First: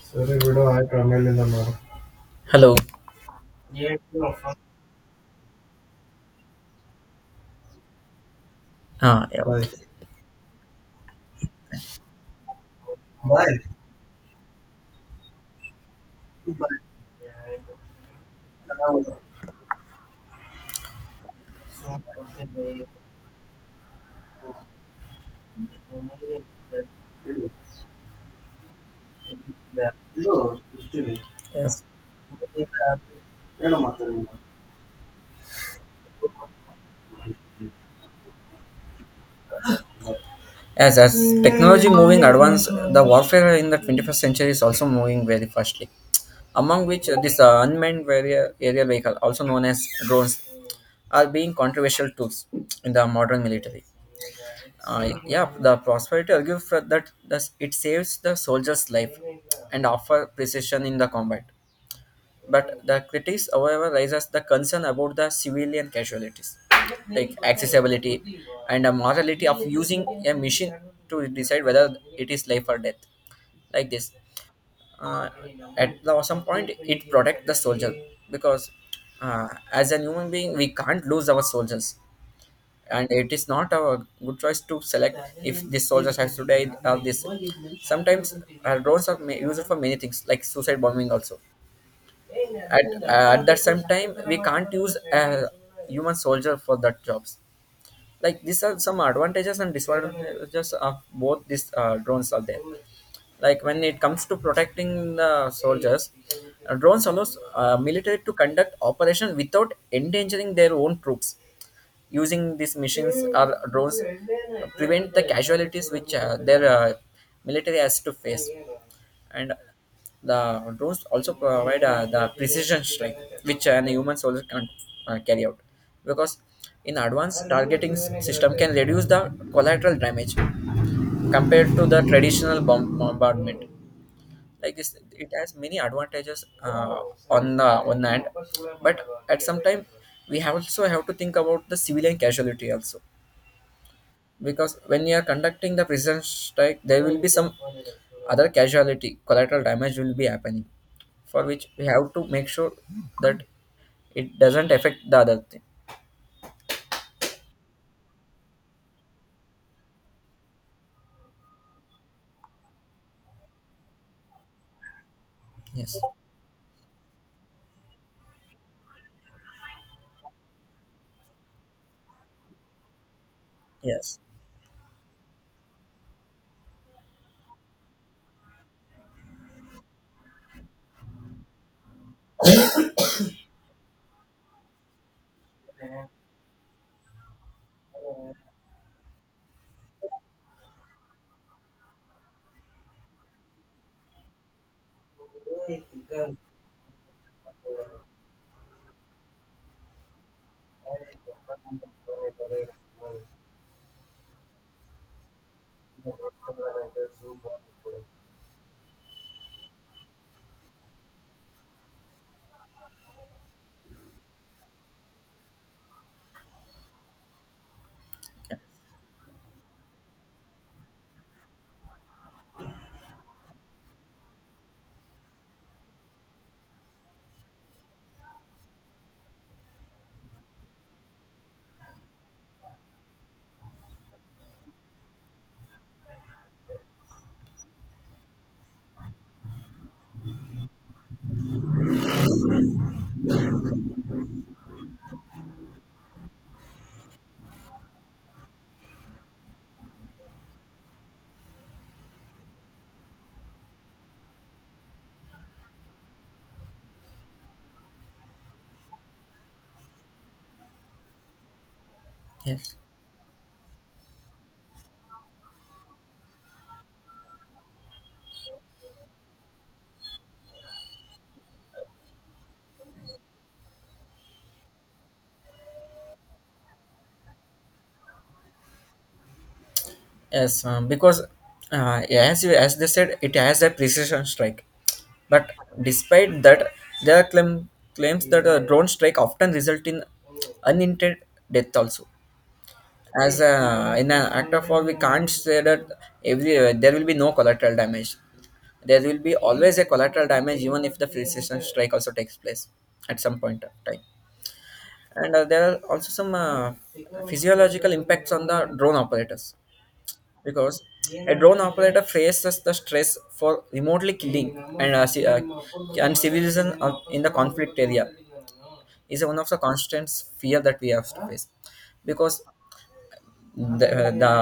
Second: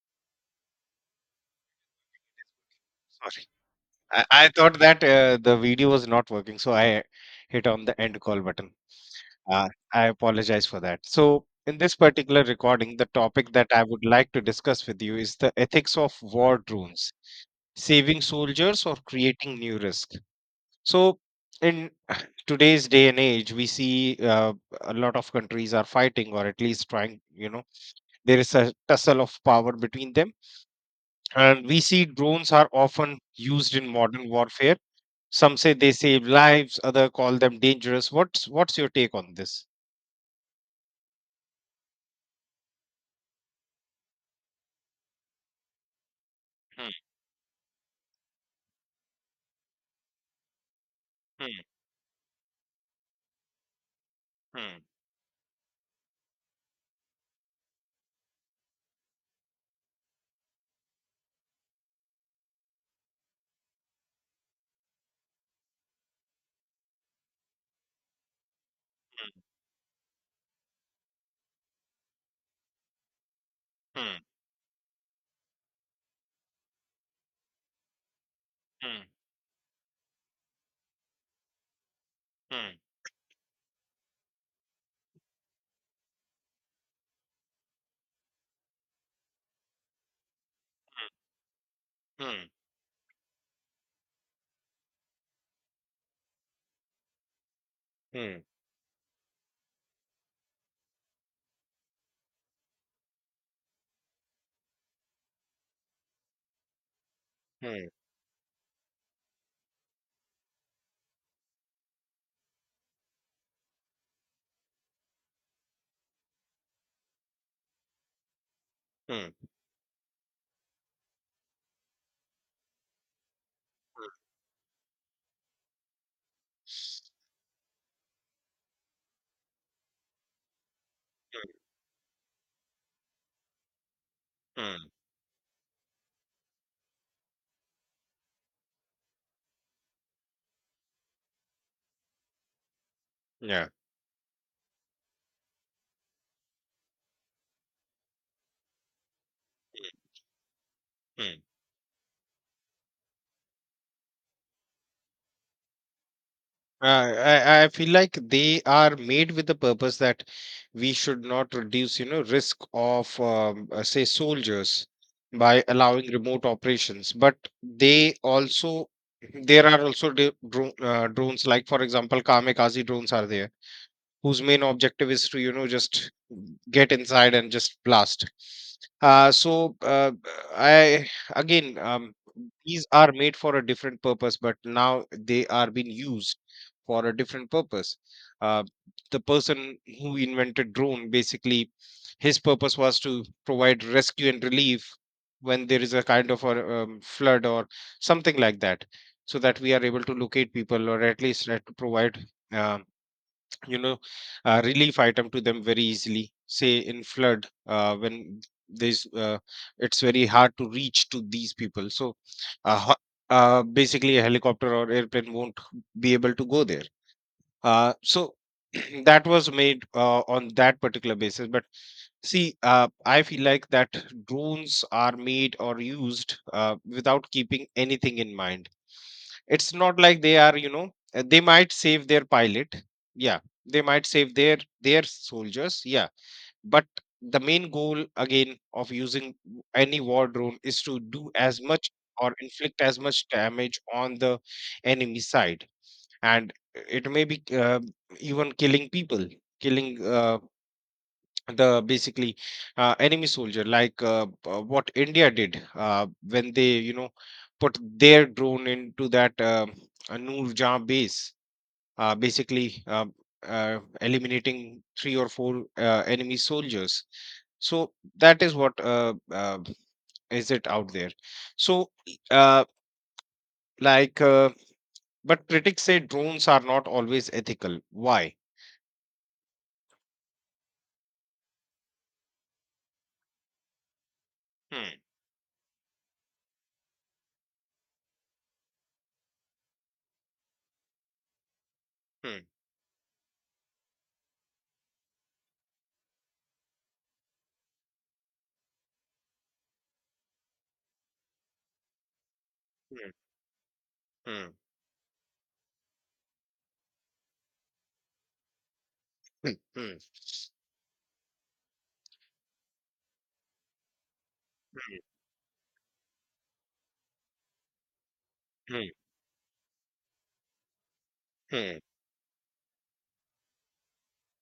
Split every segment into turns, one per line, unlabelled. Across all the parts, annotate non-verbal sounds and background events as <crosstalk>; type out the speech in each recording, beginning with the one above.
Sorry, bro. I come in the morning. Hello.
Sorry. I thought that the video was not working, so I hit on the end call button.
Ah, yeah, bye. Okay.
I apologize for that. So, in this particular recording, the topic
Bye.
that I would like to discuss with you is the ethics of war drones, saving soldiers or creating new risk. So, in today's day and age, we see a lot of countries are fighting, or at least trying, you know, there is a tussle of power between them. And we
Yes.
see drones are often used in modern warfare. Some say they save lives, others call them dangerous. What's your take on this?
As technology moving advance, the warfare in the 21st century is also moving very fastly. Among
Hmm,
which, this unmanned area, aerial vehicle, also known as drones, are being
hmm,
controversial tools in the modern military.
hmm,
Yeah, the prosperity argues for that thus it saves the soldier's life and offer precision in the combat. But the critics, however, raises the concern about the civilian casualties, like accessibility and the morality of using a machine to decide whether it is life or death. Like this,
hmm,
uh, at some point, it protect the soldier because
hmm,
as a human being, we can't lose our soldiers,
hmm,
and it is not a good choice to select if this soldier has to die or this. Sometimes drones are used for many things, like suicide bombing also
hmm,
at that same time we can't use a human soldier for that jobs.
hmm, hmm,
Like these are some advantages and disadvantages of both these drones are there. Like when it comes to protecting the soldiers, drones allows
hmm,
military to conduct operation without endangering their own troops. Using these machines or drones prevent the casualties which their military has to face.
hmm, hmm,
And the drones also provide the precision strike, which human soldier can't carry out because in advanced system can reduce the collateral damage
hmm,
compared to the traditional bomb bombardment. Like
hmm.
it has many advantages on the one hand, but at some time we have also have to think about the civilian casualty also, because when you are conducting the prison strike there will be some other casualty, collateral damage will be happening,
Yeah.
for which we have to make sure that it doesn't affect the other thing.
I feel like they are made with the purpose that we should not reduce, you know, risk of, say, soldiers by
Yes.
allowing remote operations. But they also, there are also drones, like for example, kamikaze drones are there
Yes.
whose main objective is to just get inside and just blast. So I again These are made for a different purpose but now they are being used for a different purpose. uh, the person who invented drone basically, his purpose was to provide rescue and relief when there is a kind of a flood or something like that, so that we are able to locate people or at least try to provide uh, you know relief item to them very easily, say in flood, when there's it's very hard to reach to these people. So uh, ho- basically a helicopter or airplane won't be able to go there. So <clears throat> that was made on that particular basis. But see, I feel like that drones are made or used without keeping anything in mind. It's not like they are, you know, they might save their pilot. Yeah, they might save their soldiers. Yeah, but the main goal again of using any war drone is to do as much or inflict as much damage on the enemy side. And it may be even killing people, killing the basically enemy soldier, like what india did when they, you know, put their drone into that Noor Jah base,
Yes.
basically eliminating three or four enemy soldiers. So that is what is it out there. So uh, like uh, but critics say drones are not always ethical, why?
Yes, because as you, as they said, it has a precision strike.
Hmm.
But despite that, there are claims that a drone strike often result in unintended death also.
Hmm,
As a, in an act of war, we can't say that every there will be no collateral damage. There will be always a collateral damage, even if the precision strike also takes place
hmm,
at some point of time.
hmm,
And there are also some physiological impacts on the drone
hmm,
operators because a drone operator faces the stress for remotely killing and and civilians in the conflict area
hmm,
is one of the constant fear that we have to face
hmm, hmm,
because the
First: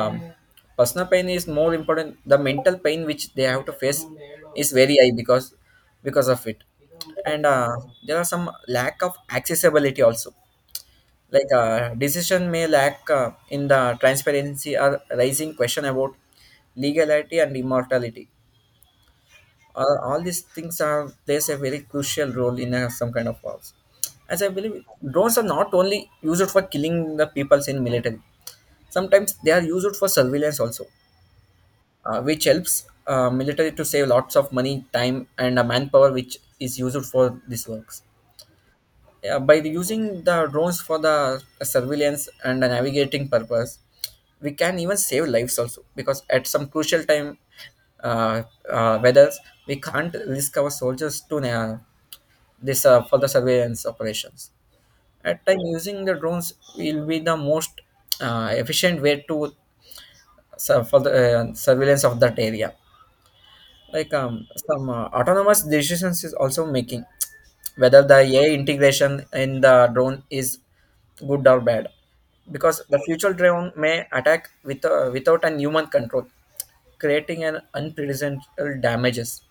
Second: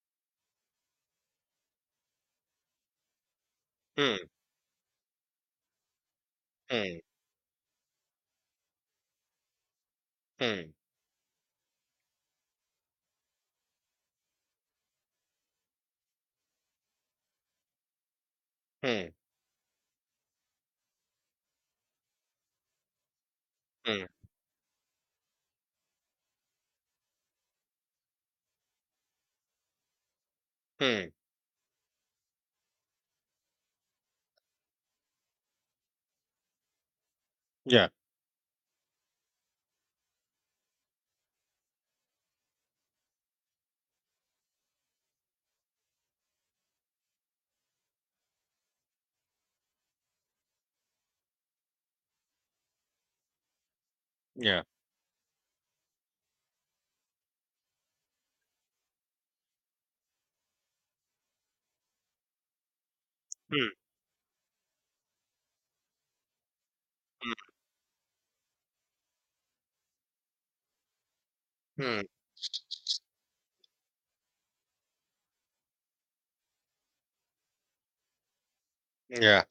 personal pain is more important, the mental pain which they have to face
hmm,
is very high because of it. And there are some lack of accessibility also,
hmm,
like decision may lack in the transparency or raising question about legality and immortality.
hmm,
All these things are plays a very crucial role in some kind of wars.
hmm, hmm,
As I believe, drones are not only used for killing the peoples in military, sometimes they are used for surveillance also,
hmm.
which helps military to save lots of money time and manpower which is used for these
Yeah,
works. Yeah, by using the drones for the surveillance and the navigating purpose, we can even save lives also because at some crucial time, uh, whether we can't risk our soldiers to this for the surveillance operations.
yeah.
At time using the drones will be the most efficient way to sur- for the surveillance of that area.
Hmm,
Like some autonomous decisions is also making whether the AI integration in the drone is good or
hmm,
bad,
hmm.
because the future drone may attack without an human control, creating an unprecedented damages.
Yeah.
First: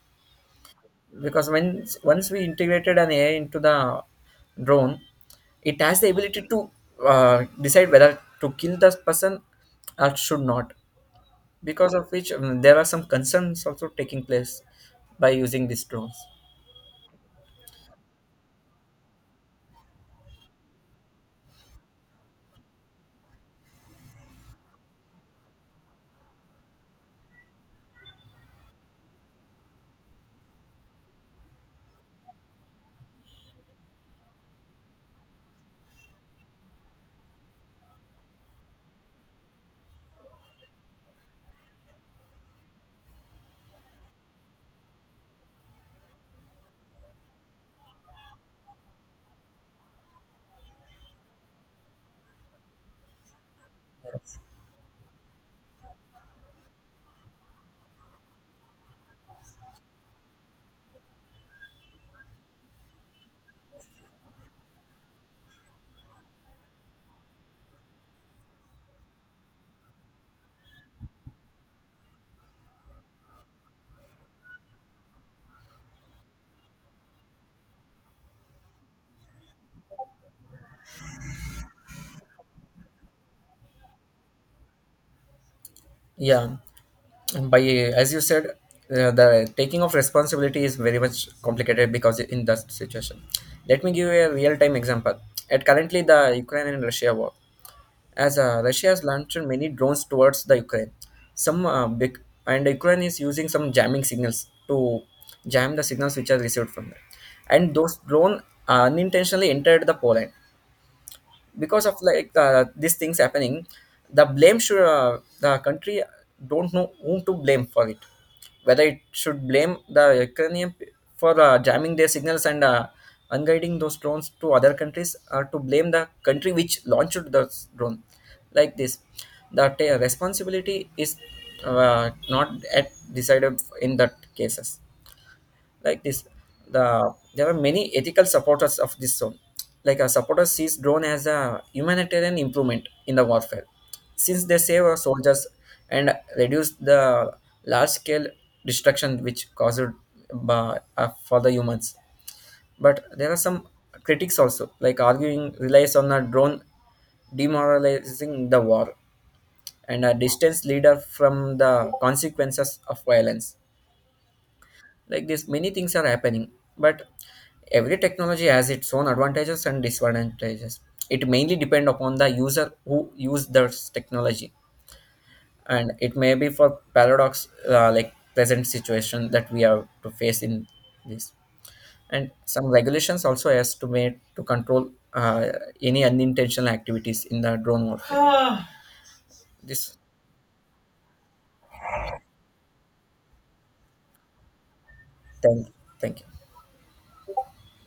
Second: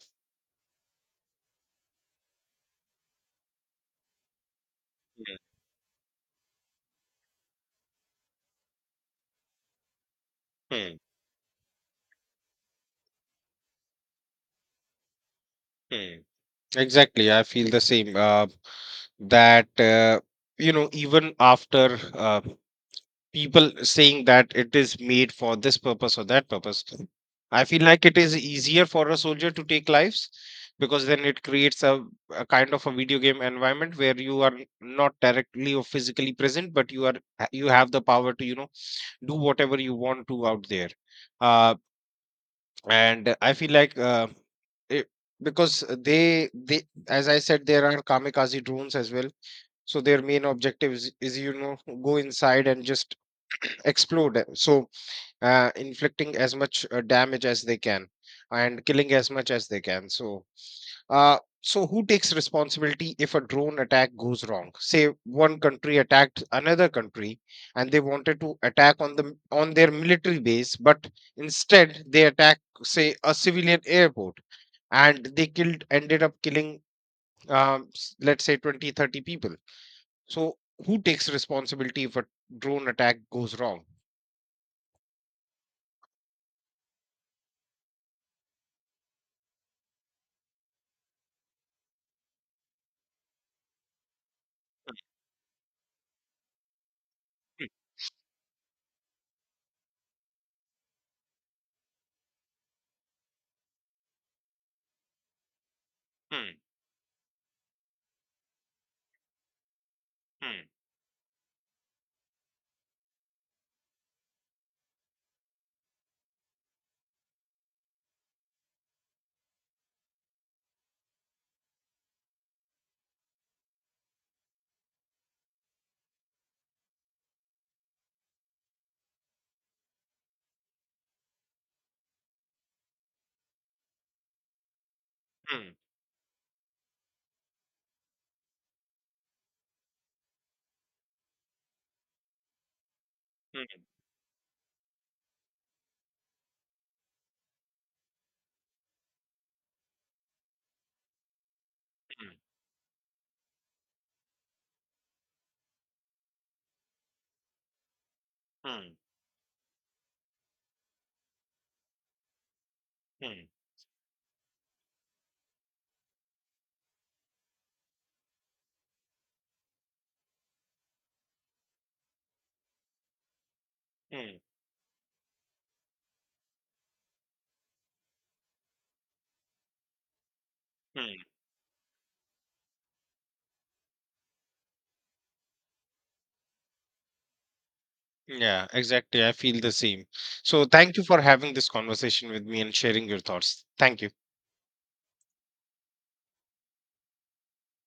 Because when once we integrated an AI into the drone,
Hmm,
it has the ability to decide whether to kill the person or should not.
hmm,
Because of which there are some concerns also taking place by using these drones.
hmm. Exactly. I feel the same. That You know, even after people saying that it is made for this purpose or that purpose. I feel like it is easier for a soldier to take lives because then it creates a kind of a video game environment where you are not directly or physically present, but you have the power to do whatever you want to out there. Uh, and I feel like it, because they, as I said, there are kamikaze drones as well, so their main objective is go inside and just <clears throat> explode. Inflicting as much damage as they can and killing as much as they can. So so who takes responsibility if a drone attack goes wrong? Say one country attacked another country and they wanted to attack on their military base but instead they attack, say, a civilian airport and they killed ended up killing, let's say, 20, 30 people. So who takes responsibility if a drone attack goes wrong?
Yeah, by as you said, the taking of responsibility is very much complicated because in that situation. Let me give you a real time example. At currently the Ukraine and Russia war, as Russia has launched many drones towards the Ukraine, some big, and Ukraine is using some jamming signals to jam the signals which are
Hmm,
received from them, and those drone unintentionally entered the Poland.
hmm,
Because of like these things happening, the blame should the country don't know whom to blame for it, whether it should blame the for jamming their signals and unguiding those drones to other countries, or to blame the country which launched the drone. Like this, the ta responsibility is not at decided in that cases.
hmm,
Like this, there are many ethical supporters of this zone, like a supporter sees drone as a humanitarian improvement in the
hmm,
warfare
hmm,
since they save our soldiers and reduce the large scale destruction which caused for the humans.
hmm,
But there are some critics also, like arguing relies on a drone demoralizing the
hmm,
war and a distance leader from the consequences of
hmm,
violence. Like this many things are happening, but every technology has its own advantages and disadvantages. It mainly depend upon the user who use this
hmm,
technology, and it may be for paradox like present situation that we have to face in
hmm.
this. And some regulations also has to made to control any unintentional activities in the drone warfare.
Yeah, exactly. I feel the
This.
same. So thank you for having this conversation with me and sharing your thoughts. Thank you.
Thank thank you.